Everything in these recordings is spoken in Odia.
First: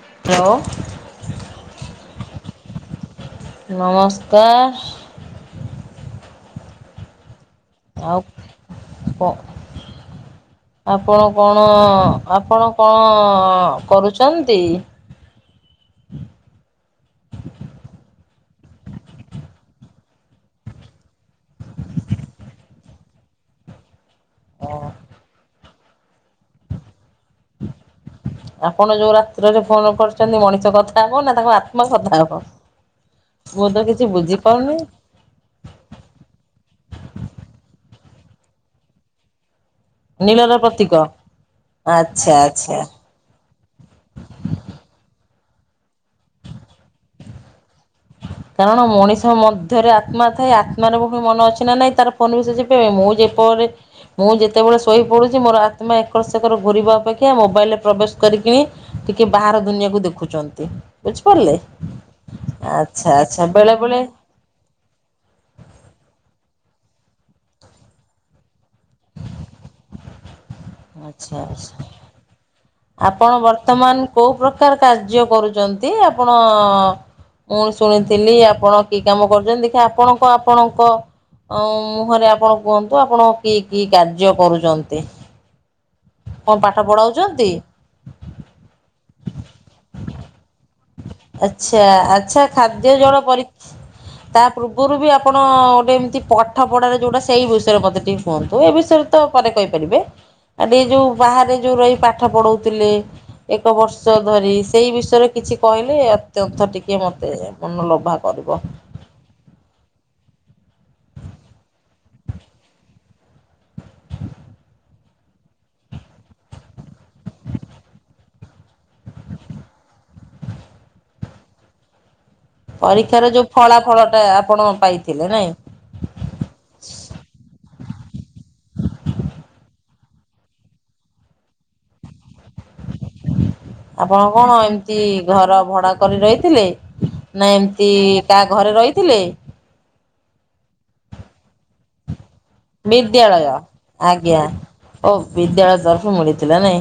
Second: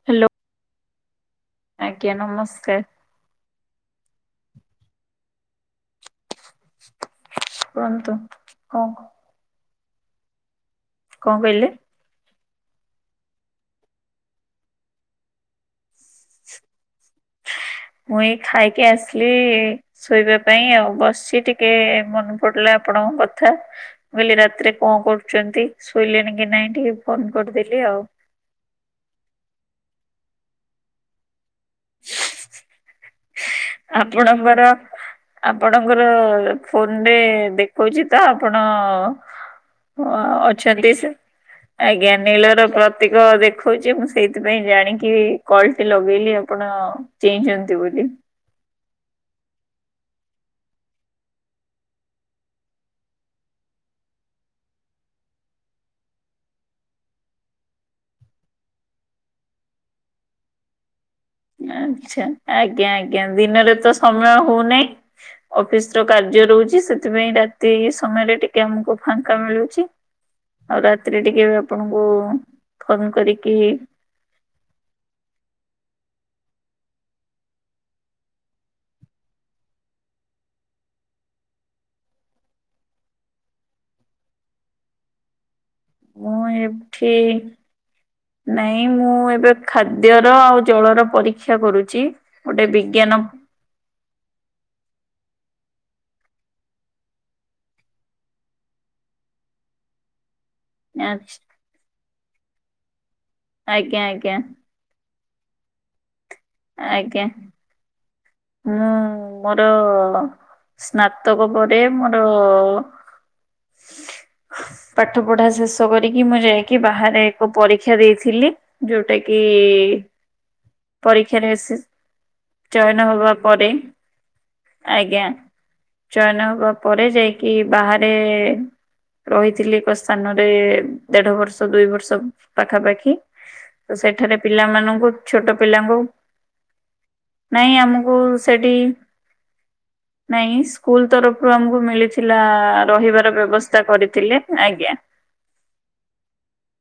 ହ୍ୟାଲୋ। ଲୋ ଆଜ୍ଞା ନମସ୍କାର। ନମସ୍କାର। ଶୁଅନ୍ତୁ ଆଉ କଣ କ ଆପଣ କଣ କହିଲେ? କଣ-ଅ-ଅ-ଅ ଆପଣ କଣ-ଅ-ଅ-ଅ କରୁଛନ୍ତି? ମୁଁ ଏଇ ଖାଇକି ଆସିଲି-ଇ-ଇ-ଇ ଶୋଇବା ପାଇଁ ଆଉ ବସିଛି ଟିକେ-ଏ-ଏ ମନେ ପଡିଲା ଆପଣଙ୍କ କଥା। ମୁଁ କହିଲି ରାତିରେ କଣ କରୁଛନ୍ତି ଶୋଇଲେଣି କି ନାଇଁ ଟିକେ ଫୋନ କରିଦେଲି ଆଉ। ଆପଣ ଯୋଉ ରାତିରେ ଯୋଉ ଫୋନ କରିଛନ୍ତି ମଣିଷ କଥା ହେବ ନା ତାଙ୍କ ଆ ତ୍ମା କଥା ହେବ ମୁଁ ତ କିଛି ଆପଣଙ୍କର ବୁଝିପାରୁନି। ଆପଣଙ୍କର ଫୋନ ରେ ଦେଖଉଛି ତ ଆପଣ-ଅ-ଅ-ଅ ହ-ଅ-ଅ ନୀଳର ଅଛନ୍ତି ପ୍ରତୀକ ସେ ଆଜ୍ଞା ଆଚ୍ଛା ନିଳର ପ ଆଚ୍ଛା। ପ୍ରତିକ ଦେଖଉଛି ମୁଁ ସେଇଥିପାଇଁ ଜାଣିକି କଲଟି ଲଗେଇଲି ଆଉ। ଆପଣ ଚେଇଁଛନ୍ତି ବୋଲି। କାରଣ ମଣିଷ ମଧ୍ୟରେ ଆତ୍ମା ଥାଏ ଆତ୍ମାର ପ-ପ ମନ ଅଛି ନା ନାଇଁ ତାର ଫୋନ ବି ସେ ମୁଁ ଯେପରି ମୁଁ ଯେତେବେଳେ ଶୋଇ ପଡ଼ୁଛି ମୋର ଆତ୍ମା ଏକର ସେକର ଘୁରିବା ଅପେକ୍ଷା ମୋବାଇଲରେ ପ୍ରବେଶ କରିକିଣି ଟିକେ ବାହାର ଦୁନିଆକୁ ଦେଖୁଛନ୍ତି ବୁଝିପାରିଲେ। ଆଛା ଆଜ୍ଞା ଆଚ୍ଛା ଆଜ୍ଞା ଆଚ୍ଛା ବେଳେ ଦିନରେ ତ ବେଳେ ସମୟ ହଉନାହିଁ। ଅଫିସ୍ ର କାର୍ଯ୍ୟ ରହୁଛି ସେଥିପାଇଁ ରାତି ସମୟରେ ଟିକେ ଆମକୁ ଫାଙ୍କା ମିଳୁଛି। ଆଉ ରାତିରେ ଆଚ୍ଛା ଟିକେ ବି ଆଚ୍ଛା ଆପଣଙ୍କୁ-ଉ-ଉ ଆପଣ ବର୍ତ୍ତମାନ କୋଉ ପ୍ରକାର କାର୍ଯ୍ୟ କରୁଛନ୍ତି ଆପଣ-ଅ-ଅ-ଅ ମୁଁ ଶୁଣିଥିଲି ଆପଣ କି କାମ କରୁଛନ୍ତି ଦେଖେ ଆପଣଙ୍କ ଆପଣଙ୍କ ଉ-ଉ-ଉ ମୁହଁରେ ଆପଣ କୁହନ୍ତୁ ଆପଣ କି କି କାର୍ଯ୍ୟ କରୁଛନ୍ତି? ମୁଁ କଣ ପାଠ ଏଠି ପଢ଼ାଉଛନ୍ତି? ନାଇଁ ମୁଁ ଏବେ ଖାଦ୍ୟର ଆଉ ଜଳର ପରୀକ୍ଷା ଆଚ୍ଛା କରୁଛି ଆଚ୍ଛା ଗୋଟେ ଖାଦ୍ୟ ଜଳ ବିଜ୍ଞାନ ପରି ତା ପୂର୍ବରୁ ବି ଆପଣ-ଅ-ଅ-ଅ ଗୋଟେ ଏମିତି ପାଠ ପଢାରେ ଯୋଉଟା ସେଇ ବିଷୟରେ ମତେ ଟିକେ କୁହନ୍ତୁ ଏ ବିଷୟରେ ତ ପରେ କହିପାରିବେ। [inaudible] ଆ ଦି ଯୋଉ ଆଚ୍ଛା ବାହାରେ ଯୋଉ ରହି ପାଠ ପଢଉଥିଲେ ଏକ ଆଜ୍ଞା ବର୍ଷ ଆଜ୍ଞା ଧରି ସେଇ ବିଷୟରେ କିଛି କହିଲେ ଅତ୍ୟନ୍ତ ଟିକେ ଆଜ୍ଞା। ମତେ ମନଲୋଭା କରିବ। ମୋର-ଅ-ଅ-ଅ ସ୍ନାତକ ପରେ ମୋର ପାଠ ପଢା ଶେଷ କରିକି ମୁଁ ଯାଇକି ବାହାରେ ଏକ ପରୀକ୍ଷା ଦେଇଥିଲି। ଯୋଉଟା କି-ଇ-ଇ-ଇ ଖେରେସିସ୍ ପରୀକ୍ଷାରେ ଯୋଉ ଫଳା ଫଳ ଟା ଆପଣ ଆଜ୍ଞା ପାଇଥିଲେ ନାଇଁ। ଚୟନ ହବା ପରେ ଯାଇକି ବାହାରେ-ଏ-ଏ-ଏ ରହିଥିଲି ଏକ ସ୍ଥାନରେ-ଏ-ଏ-ଏ ଦେଢ ବର୍ଷ ଦୁଇ ବର୍ଷ ପାଖାପାଖି। ତ ଆପଣ ସେଠାରେ କଣ ଏମିତି ପିଲାମାନଙ୍କୁ ଘର ଛୋଟ ଭଡ଼ା ପିଲାଙ୍କୁ କରି ରହିଥିଲେ? ନା ନାଇଁ ଏମିତି ଆମକୁ କାହା ଘରେ ସେଠି ରହିଥିଲେ? ନାଇଁ ସ୍କୁଲ ତରଫରୁ ଆମକୁ ମିଳିଥିଲା-ଆ-ଆ ଆ ରହିବାର ବିଦ୍ୟାଳୟ ବ୍ୟବସ୍ତା କରିଥିଲେ ଆଜ୍ଞା। ଆଜ୍ଞା। ଓ ବିଦ୍ୟାଳୟ ତରଫରୁ ମିଳିଥିଲା ନାଇଁ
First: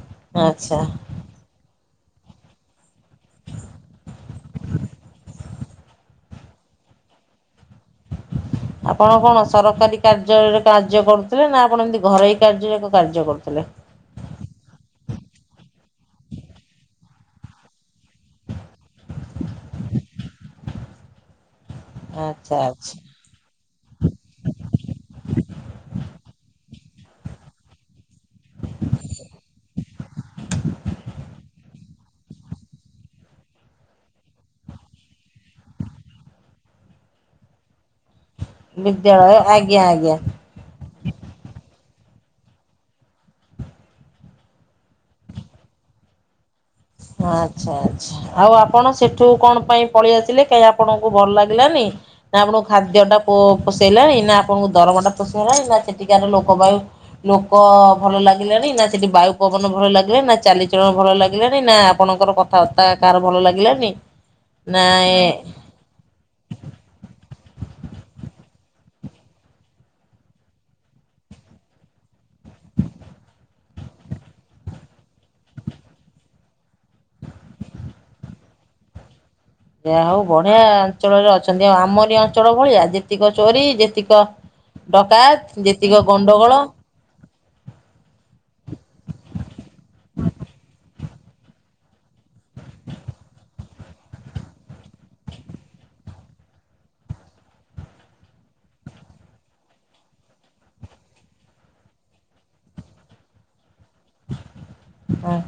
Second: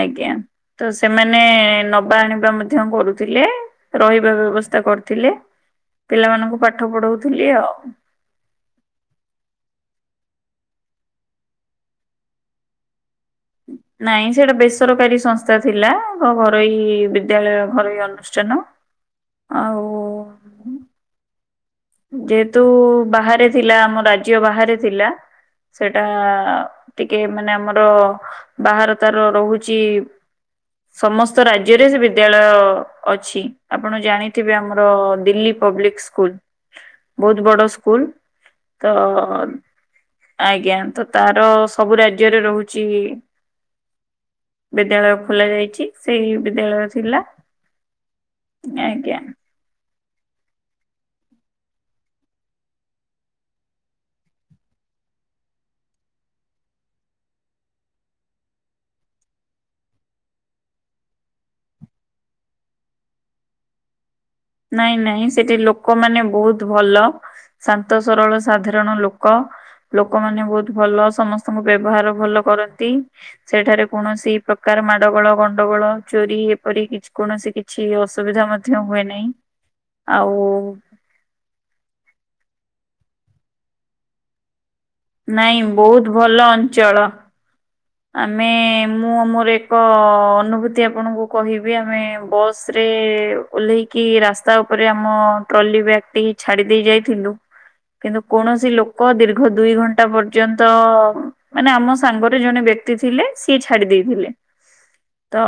ଆଜ୍ଞା ଆଚ୍ଛା। ତ ସେମାନେ-ଏ ନବା ଆଣିବା ମଧ୍ୟ କରୁଥିଲେ। ରହିବା ବ୍ୟବସ୍ଥା କରୁଥିଲେ ପିଲାମାନଙ୍କୁ ପାଠ ପଢଉଥିଲି ଆଉ। ଆପଣ କଣ ସରକାରୀ କାର୍ଯ୍ୟଳୟରେ କାର୍ଯ୍ୟ କରୁଥିଲେ ନା ଆପଣ ଏମିତି ଘରୋଇ କାର୍ଯ୍ୟରେ ଏକ କାର୍ଯ୍ୟ କରୁଥିଲେ? ନାଇଁ ସେଇଟା ବେସରକାରୀ ସଂସ୍ଥା ଥିଲା-ଆ ମ ଘରୋଇ ବିଦ୍ୟାଳୟ ଘରୋଇ ଅନୁ ଷ୍ଟାନ ଆଉ ଆଚ୍ଛା ଯେହେତୁ ଆଚ୍ଛା ବାହାରେ ଥିଲା ଆମ ରାଜ୍ୟ ବାହାରେ ଥିଲା ସେଟା ଟିକେ ମାନେ ଆମର ବାହାର ତାର ରହୁଛି ସମସ୍ତ ରାଜ୍ୟରେ ସେ ବିଦ୍ୟାଳୟ ଅଛି ଆପଣ ଜାଣିଥିବେ ଆମର ଦିଲ୍ଲୀ ପବ୍ଲିକ ସ୍କୁଲ। ବହୁତ ବଡ ସ୍କୁଲ୍ ତ ବିଦ୍ୟାଳୟ ଆଜ୍ଞା ଆଜ୍ଞା। ଆଜ୍ଞା ତ ତାର ସବୁ ରାଜ୍ୟରେ ରହୁଛି। ବିଦ୍ୟାଳୟ ଖୋଲା ଯାଇଛି ସେଇ ବିଦ୍ୟାଳୟ ଥିଲା ଆଚ୍ଛା ଆଚ୍ଛା ଆଉ ଆପଣ ଆଜ୍ଞା ସେଠୁ କଣ ପାଇଁ ପଳେଇ ଆସିଲେ କାହିଁ ଆପଣଙ୍କୁ ଭଲ ଲାଗିଲାନି। ନା ଆପଣଙ୍କୁ ଖାଦ୍ୟ ଟା ପୋ ପୋଷେଇଲାଣି ନା ଆପଣଙ୍କୁ ଦରମମା ଟା ପୋଷେଇଲାଣି ନା ସେଠିକ ଲୋକ ବାୟୁ ଲୋକ ଭଲ ଲାଗିଲାଣି ନା ସେଠି ବାୟୁ ପବନ ଭଲ ଲାଗିଲେ ନା ଚାଲିଚଳଣ ଭଲ ଲାଗିଲାନି ନା ଆପଣଙ୍କର କଥା ବାର୍ତ୍ତା କାହାର ଭଲ ଲାଗିଲାନି। ନା ନାଇଁ ଏ ନାଇଁ ସେଠି ଲୋକମାନେ ବହୁତ ଭଲ। ଶାନ୍ତ ସରଳ ସାଧାରଣ ଲୋକ। ଲୋକମାନେ ବହୁତ ଭଲ ସମସ୍ତଙ୍କ ବ୍ୟବହାର ଭଲ କରନ୍ତି। ସେଠାରେ କୌଣସି ପ୍ରକାର ମାଡଗୋଳ ଗଣ୍ଡଗୋଳ ଚୋରି ଏପରି କି କୌଣସି କିଛି କିଛି ଅସୁବିଧା ମଧ୍ୟ ହୁଏ ନାହିଁ। ଯା ହଉ ଆଉ ବଢିଆ ଅଞ୍ଚଳରେ ଅଛନ୍ତି ଆଉ ଆମର ଏ ଅଞ୍ଚଳ ଭଳିଆ ଯେତିକ ଚୋରି ଯେତିକ ଡକାୟତ୍ ଯେତିକ ଗଣ୍ଡଗୋଳ। ଚଳ ଆମେ ମୁଁ ଆ ମୋର ଏକ ଅନୁଭୂତି ଆପଣଙ୍କୁ କହିବି ଆମେ ବସରେ ଓହ୍ଲେଇକି ରାସ୍ତା ଉପରେ ଆମ ଟ୍ରଲି ବ୍ୟାଗ ଟିକି ଛାଡି ଦେଇ ଯାଇଥିଲୁ। କିନ୍ତୁ କୌଣସି ଲୋକ ଦୀର୍ଘ ଦୁଇ ଘଣ୍ଟା ପର୍ଯ୍ୟନ୍ତ ମାନେ ଆମ ସାଙ୍ଗରେ ଜଣେ ବ୍ୟକ୍ତି ଥିଲେ ସିଏ ଛାଡି ଦେଇଥିଲେ ତ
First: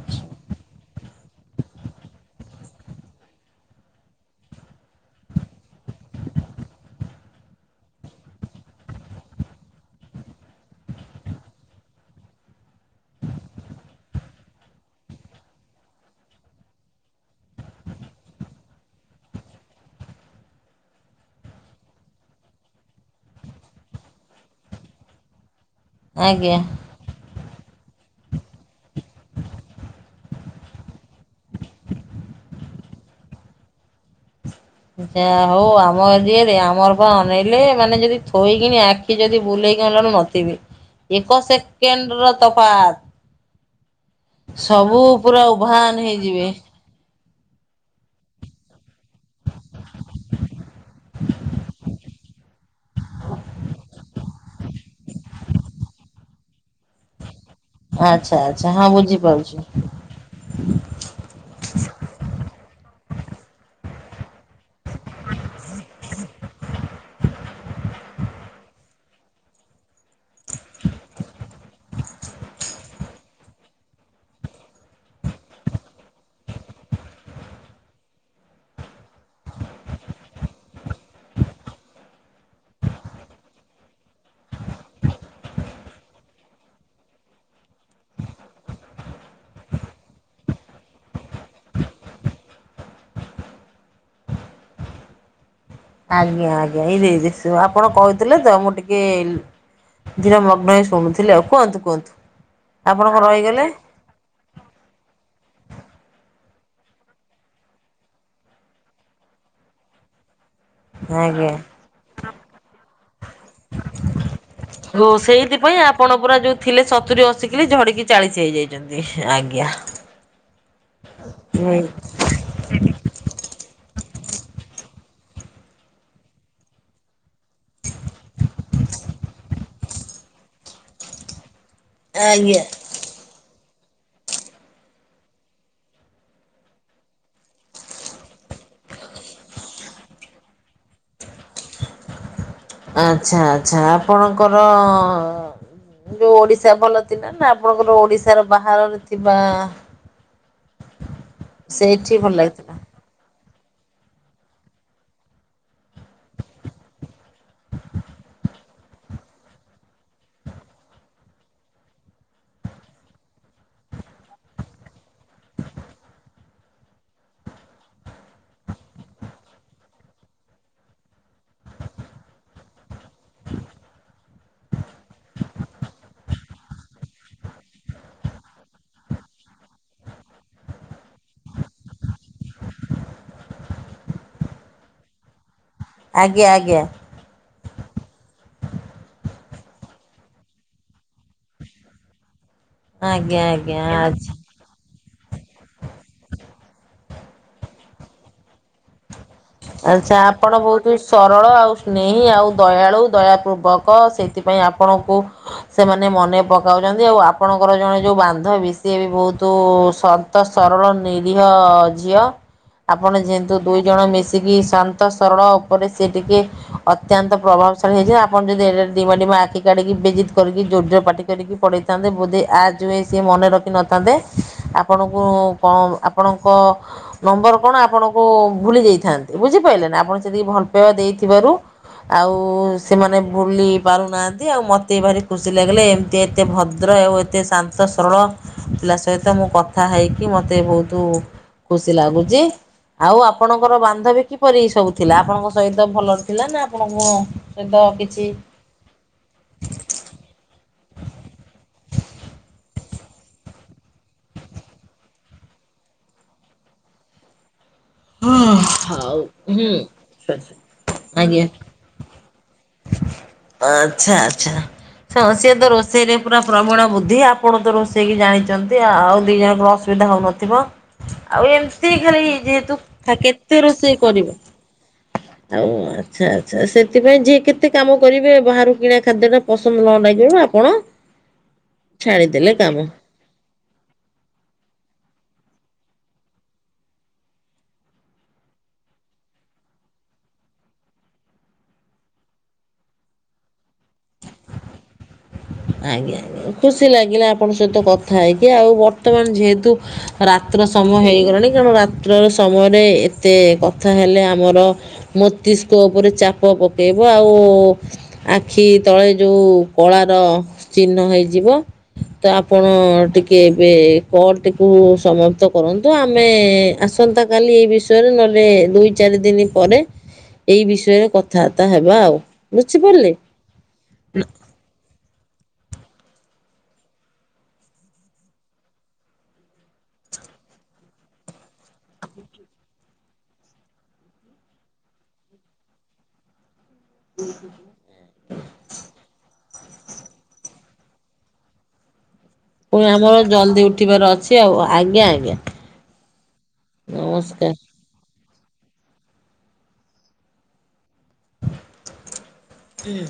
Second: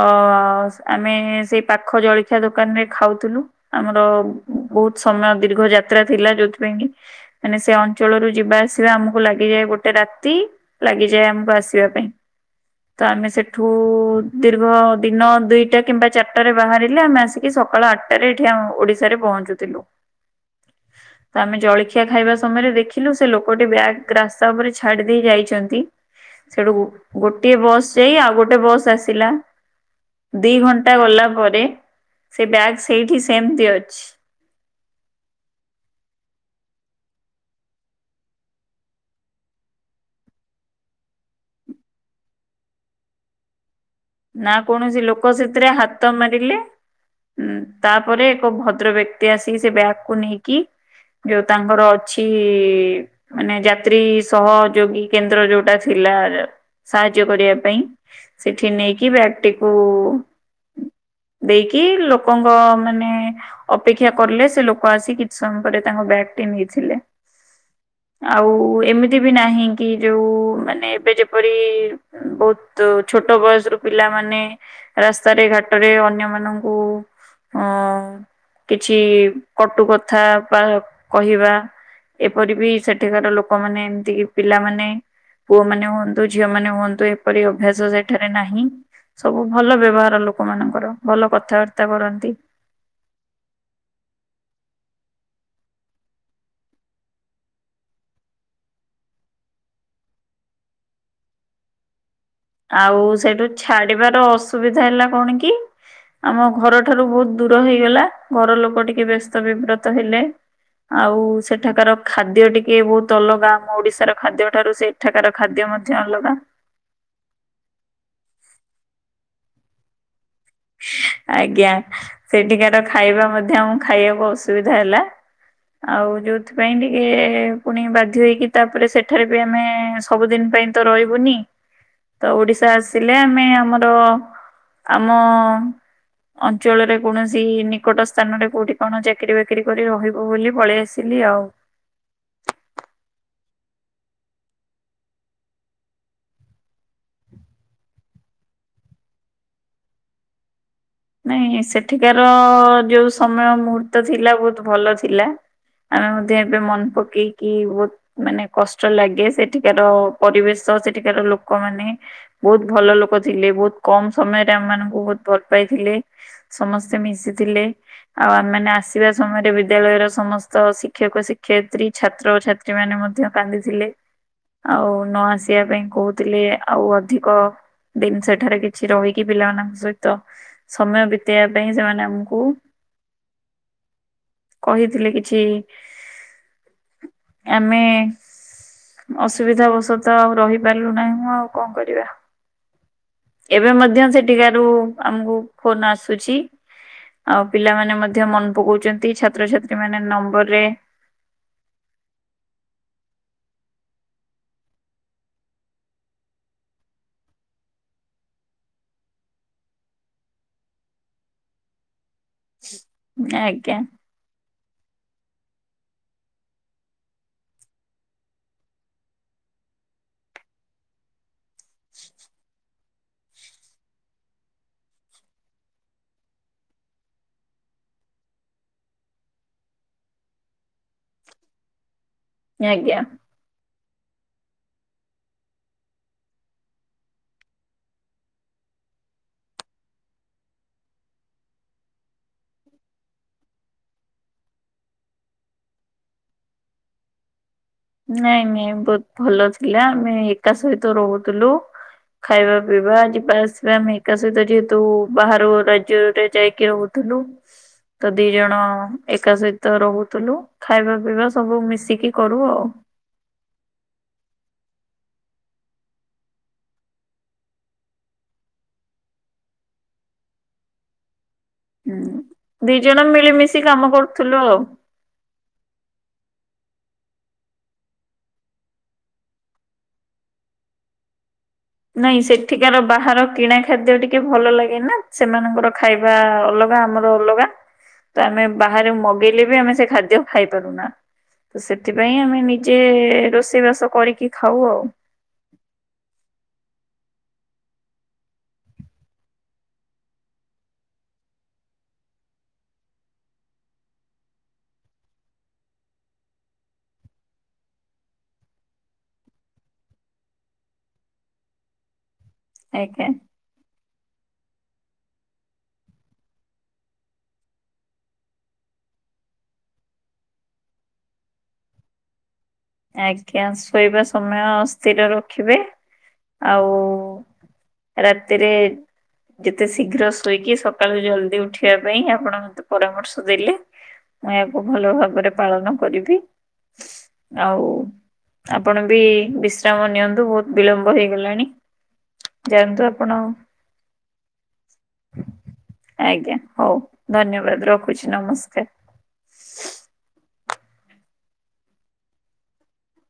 ଆମେ ସେଇ ପାଖ ଜଳଖିଆ ଦୋକାନରେ ଖାଉଥିଲୁ। ଆମର ବହୁତ ସମୟ ଦୀର୍ଘ ଯାତ୍ରା ଥିଲା ଯୋଉଥିପାଇଁ କି ମାନେ ସେ ଅଞ୍ଚଳରୁ ଯିବା ଆସିବା ଆମକୁ ଲାଗିଯାଏ ଗୋଟେ ରାତି। ଲାଗିଯାଏ ଆମୁକୁ ଆସିବା ପାଇଁ। ତ ଆମେ ସେଠୁ ଦୀର୍ଘ ଦିନ ଦୁଇଟା କିମ୍ବା ଚାରିଟାରେ ବାହାରିଲେ ଆମେ ଆସିକି ସକାଳ ଆଠ ରେ ଏଠି ଆମ ଓଡିଶାରେ ପହଞ୍ଚୁଥିଲୁ। ତ ଆମେ ଜଳିଖିଆ ଖାଇବା ସମୟରେ ଦେଖିଲୁ ସେ ଲୋକଟି ବ୍ୟାଗ ରାସ୍ତା ଉପରେ ଛାଡି ଦେଇ ଯାଇଛନ୍ତି। ଆଜ୍ଞା। ସେଠୁ ଗୋଟିଏ ବସ୍ ଯାଇ ଆଉ ଗୋଟେ ବସ୍ ଆସିଲା। ଦି ଘଣ୍ଟା ଗଲା ପରେ ସେ ବ୍ୟାଗ୍ ସେଇଠି ସେମତି ଅଛି। ଯାହା ହଉ ଆମର ଏରିଆରେ ଆମର ବା ଅନେଇଲେ ମାନେ ଯଦି ଥୋଇକିଣି ଆଖି ଯଦି ବୁଲେଇକିି ଆଣିଲାବେଳକୁ ନଥିବେ ଏକ ସେକେଣ୍ଡର ତଫାତ୍। ନା କୌଣସି ଲୋକ ପୁରା ସେଥିରେ ଉଭାନ ହାତ ହେଇଯିବେ। ମାରିଲେ। ହଁ ତାପରେ ଏକ ଭଦ୍ର ବ୍ୟକ୍ତି ଆସିିକି ସେ ବ୍ୟାଗକୁୁ ନେଇକି। ଯୋଉ ତାଙ୍କର ଅଛି ମାନେ ଯାତ୍ରୀ ସହଯୋଗୀ କେନ୍ଦ୍ର ଯୋଉଟା ଥିଲା ସାହାଯ୍ୟ କରିବା ପାଇଁ ଆଚ୍ଛା ସେଠି ଆଚ୍ଛା ହଁ ନେଇକି ବୁଝିପାରୁଛି। ଙ୍କୁ ଦେଇକି ଲୋକଙ୍କ ମାନେ ଅପେକ୍ଷା କଲେ। ସେ ଲୋକ ଆସି କିଛି ସମୟ ପରେ ତାଙ୍କ ବ୍ୟାଗ୍ ନେଇଥିଲେ ଆଉ ଏମିତି ବି ନାହିଁ କି ଯୋଉ ମାନେ ଏବେ ଯେପରି ବହୁତ ଛୋଟ ବୟସରୁ ପିଲାମାନେ ରାସ୍ତାରେ ଘାଟରେ ଅନ୍ୟମାନଙ୍କୁ ଅ କିଛି କଟୁ କଥା ପ୍ରାୟ କହିବା। ଏପରି ବି ସେଠିକାର ଲୋକମାନେ ଏମିତି କି ପିଲାମାନେ ପୁଅ ମାନେ ହୁଅନ୍ତୁ ଝିଅ ମାନେ ହୁଅନ୍ତୁ ଏପରି ଅଭ୍ୟାସ ସେଠାରେ ନାହିଁ। ସବୁ ଭଲ ବ୍ୟବହାର ଲୋକ ମାନଙ୍କର ଭଲ କଥାବାର୍ତ୍ତା କରନ୍ତି। ଆଜ୍ଞା ଆଜ୍ଞା। ଏଇ ଦେଇଦେଇସି ସ ଆପଣ କଇଥିଲେ ତ ମୁଁ ଟିକେ ଧିର ମଗ୍ନ ହେଇ ଶୁଣୁଥିଲି ଆଉ। କୁଅନ୍ତୁ କୁଅନ୍ତୁ? ଆଉ ସେଇଠୁ ଛାଡିବାର ଅସୁବିଧା ହେଲା କଣ କି ଆମ ଘରଠାରୁ ବୋହୁତ୍ ଦୂର ହେଇଗଲା। ଘର ଲୋକ ଟିକେ ବ୍ୟସ୍ତ ବିବ୍ରତ ହେଲେ। ଆଉ ଆଜ୍ଞା। ସେଠାକାର ଖାଦ୍ୟ ଟିକେ ବୋହୁତ୍ ଅଲଗା। ଆମ ଓଡିଶାର ଖାଦ୍ୟ ଠାରୁ ସେ ଓ ସେଠାକାର ଖାଦ୍ୟ ସେଇଥିପାଇଁ ମଧ୍ୟ ଆପଣ ପୁରା ଅଲଗା। ଯୋଉ ଥିଲେ ସତୁରି ଅଶି କିଲେ, ଝଡିକି ଚାଳିସି ହେଇଯାଇଛନ୍ତି। ଆଜ୍ଞା। ଆଜ୍ଞା। ସେଇଠିକାର ଖାଇବା ମଧ୍ୟ ଆମୂକୁ ଖାଇବାକୁ ଅସୁବିଧା ହେଲା। ଆଉ ଯୋଉଥିପାଇଁ ଟିକେ ଫୁଣି ବାଧ୍ୟ ହେଇକି ତାପରେ ସେଠାରେ ବି ଆମେ-' ସବୁଦିନ୍ ପାଇଁ ତ ରହିବୁନି। ତ ଆଜ୍ଞା। ଓଡିଶା ଆସିଲେ ଆମେ ଆମର ହଁ। ଅଞ୍ଚଳରେ କୌଣସି ନିକଟ ସ୍ଥାନରେ କୋଉଠି କଣ ଚାକିରି ବାକିରି ବାକିରି କରି ରହିବୁ ବୋଲି ପଳେଇଆସି ଥିଲି ଆଉ। ଆଚ୍ଛା ଆଚ୍ଛା। ଆପଣଙ୍କର ଯୋଉ ଓଡିଶା ଭଲ ଥିଲା ନା, ଆପଣଙ୍କର ଓଡିଶାର ବାହାରରେ ଥିବା ନାଇଁ ସେଇଠି ସେଠିକାର ଭଲ ଲାଗିଥିଲା ଯୋଉ ସମୟ ମୁହୂର୍ତ୍ତ ଥିଲା ବୋହୁତ୍ ଭଲ ଥିଲା। ଆମେ ମଧ୍ୟ ଏବେ ମନ୍ ପକେଇକି ବହୁତ୍ ମାନେ କଷ୍ଟ ଲାଗେ। ସେଠିକାର ପରିବେଶ ସେଠିକାର ଲୋକମାନେ ବୋହୁତ୍ ଭଲ ଲୋକ ଥିଲେ। ବୋହୁତ୍ କମ୍ ସମୟରେ ଆମ ମାନଙ୍କୁ ବୋହୁତ୍ ଭଲ ପାଇ ଥିଲେ। ସମସ୍ତେ ମିଶିଥିଲେ। ଆଉ ଆମେମାନେ ଆସିବା ସମୟରେ, ବିଦ୍ୟାଳୟର ସମସ୍ତ ଶିକ୍ଷକ, ଶିକ୍ଷୟତ୍ରୀ, ଛାତ୍ର, ଛାତ୍ରୀ ଏମାନେ ମଧ୍ୟ କାନ୍ଦିଥିଲେ। ଆଉ ନ ଆସିବା ପାଇଁ କହୁଥିଲେ ଆଉ ଅଧିକ ଦିନ୍ ସେଠାରେ କିଛି ରହିକି ପିଲାମାନଙ୍କ ସହିତ ସମୟ ବିତେଇବା ପାଇଁ ସେମାନେ ଆମକୁ କହିଥିଲେ କିଛି ଆଜ୍ଞା, ଆଜ୍ଞା। ଆମେ ଅସୁବିଧା ବଶତଃ ଆଉ ରହିପାରିଲୁ ନାହିଁ। ମୁଁ ଆଉ କଣ କରିବା। ଆଜ୍ଞା ଏବେ ଆଜ୍ଞା ମଧ୍ୟ ଆଚ୍ଛା। ସେଠିକା ରୁ ଆମକୁ ଫୋନ୍ ଆସୁଛି, ଆଉ ପିଲାମାନେ ମଧ୍ୟ ମନେପକାଉଛନ୍ତି ଛା ଆଚ୍ଛା, ଆପଣ ବହୁତ୍ ଶୁ ସରଳ ଆଉ ସ୍ନେହି, ଆଉ ଦୟାଳୁ, ଦୟାପୂର୍ବକ ସେଥିପାଇଁ ଆପଣଙ୍କୁ ସେମାନେ ମନେ ପକାଉଛନ୍ତି। ଆଉ ଆପଣଙ୍କର ଜଣେ ଯୋଉ ବାନ୍ଧବୀ, ସିଏ ବି ବହୁତ୍ ଶ ତ ସରଳ ନିରୀହ ଝିଅ। ଆପଣ ଯେହେତୁ ଆଜ୍ଞା ଦୁଇ ଜଣ ମିଶ ସିକିି ଶାନ୍ତ ସରଳ ଉପରେ ସେ ଟିକେ ଅତ୍ୟନ୍ତ ପ୍ରଭାବିସାଳୀ ହେଇ ଯିବେ, ଯେ ଆପଣ ଯଦି ଏଡେ, ଏଡେ ଡିମା ଡିମା ଆଖି କାଢିକି ଵେଜିତ୍ କରିକି, ଜୋର୍ ଜୋର୍ ପାଟି କାଢ଼ିକି ପଢେଇଥାନ୍ତେ ବୋଧେ ଆଜ ସେଥିପାଇଁ ସିଏ ମନେ ରଖି ନଥାନ୍ତେ। ଆପଣଙ୍କୁ କଣ ଆପଣଙ୍କ ନମ୍ବର କଣ ଆପଣଙ୍କୁ ଭୁଲି ଯାଇଥାନ୍ତେ। ବୁଝିପାରିଲେ ନା। ଆପଣ ସେତିକି ଭଲ ପାଇବା ଦେଇଥିବାରୁ, ଆଉ ଆଜ୍ଞା। ସେମାନେ ଭୁଲି ପାରୁନାହାନ୍ତି। ଆଉ ମୋତେ ଭାରି ଖୁସି ଲାଗିଲା, ଏମିତି ଏତେ ଭଦ୍ର ଆଉ ଏତେ ଶାନ୍ତ ସରଳ ପିଲା ସହିତ ମୁଁ କଥା ହେଇକି ମୋତେ ବୋହୁତୁ ଖୁସି ଲାଗୁଛି। ଆଉ ଆପଣଙ୍କର ବାନ୍ଧବୀ କିପରି ସବୁ ଥିଲା? ଆପଣଙ୍କ ସହିତ ଭଲରେ ଥିଲା ନା ଆପଣଙ୍କ ସହିତ କିଛି ନାଇଁ ମ୍ୟାମ୍ ବହୁତ୍ ଭଲ ଥିଲା। ଆମେ ଏକା ସହିତ ରହୁଥିଲୁ। ଖାଇବା ପିଇବା, ଜିବା ଆସିବା, ଆମେ ଏକା ସହିତ ଯେହେତୁ ବାହାର ରାଜ୍ୟରେ ଯାଇକି ରହୁଥିଲୁ। [inaudible] ତ ଦି, ଜଣ ହଉ ଏକା ହୁଁ। ସହିତ ରହୁଥିଲୁ। ଖାଇବା ପିଇବା ଆଜ୍ଞା। ସବୁ ମିଶିକି କରୁ ଆଉ। ଆଚ୍ଛା, ଆଛା। ହଁ ସିଏ ତ ରୋଷେଇରେ ପୁରା ପ୍ରଵଣ ବୁଦ୍ଧି, ଆପଣ ତ ରୋଷେଇକ ଜାଣିଛନ୍ତି, ଆଉ ଦି ଜଣଙ୍କର ଅସୁବିଧା ହଉନ ଥିବ ଆଉ ଏମ ହୁଁ, ଦି ଜଣ ମିଳିମିଶି କାମ ରୋଷେଇ କରିବ। କରୁଥିଲୁ ଆଉ। ଆଉ ଆଚ୍ଛା, ଆଚ୍ଛା ସେଥିପାଇଁ ଯିଏ କେତେ କାମ କରିବେ ବାହାରୁ କିଣା ଖାଦ୍ୟ ଟା ପସନ୍ଦ ନ ଲାଗିଵାରୁ ଆପଣ ନାଇଁ, ଛାଡିଦେଲେ ସେଠିକାର କାମ। ବାହାର କିଣା ଖାଦ୍ୟ ଟି ଟିକେ ଭଲ ଲାଗେ ନା ସେମାନଙ୍କର ଖାଇବା ଅଲଗା ଆମର ଅଲଗା। ତ ଆମେ ବାହାରେ ମଗେଇଲେ ବି ଆମେ ସେ ଖାଦ୍ୟ ଖାଇପାରୁନା। ତ ସେଥିପାଇଁ ଆମେ ନିଜେ ରୋଷେଇବାସ କରିକି ଖାଉ ଆଉ। ଆଜ୍ଞା ଆଜ୍ଞା। ଖୁସି ଲାଗିଲା ଆପଣଙ୍କ ସହିତ କଥା ହେଇକି, ଆଉ ବର୍ତ୍ତମାନ ଯେହେତୁ ରା ରାତ୍ର ସମୟ ହେଇଗଲାଣି ତେଣୁ ରାତ୍ରର ସମୟରେ ଏତେ କଥା ହେଲେ ଆମର ମସ୍ତିଷ୍କ ଉପରେ ଚାପ ପକେଇବ ଆଉ ଆଖି ତଳେ ଯୋଉ କଳା ଚ ଚିହ୍ନ ହେଇଯିବ ତ ଆପଣ ଆଜ୍ଞା ଟି କେ ଏବେ କଲଟିକୁ ସମାପ୍ତ କରନ୍ତୁ ଆମେ ଆସନ୍ତା କାଲି ଏଇ ବିଷୟ ନହେଲେ ଦୁଇ ଚାରି ଦିନି ପରେ ଏଇ ବିଷୟରେ କଥାବାର୍ତ୍ତା ହେବା ଆଉ। ବୁଝି ପାରିଲେ? ଥ୍ୟାଙ୍କସ୍ ଶୋଇବା ସମୟ ସ୍ଥିର ରଖିବେ ଆଉ ରାତିରେ ଯେତେ ଶୀଘ୍ର ଶୋଇକି ସକାଳୁ ଜଲଦି ଉଠିବା ପାଇଁ ଆପଣ ମତେ ପରାମର୍ଶ ଦେଲେ। ମୁଁ ଏହାକୁ ଭଲ ଭାବରେ ପାଳନ କରିବି। ଆଉ, ଆପଣ ବି ବିଶ୍ରାମ ନିଅନ୍ତୁ ବହୁତ ବିଳମ୍ବ ହେଇଗଲାଣି। ଯାଆନ୍ତୁ ପୁଣି ଆପଣ ଆମର ଜଲ୍ଦି ଉଠିବାର ଅଛି ଆଉ ଆଜ୍ଞା, ଆଜ୍ଞା। ଆଜ୍ଞା, ହଉ ଧନ୍ୟବାଦ, ନମସ୍କାର। ରଖୁଛି ନମସ୍କାର। ହୁଁ।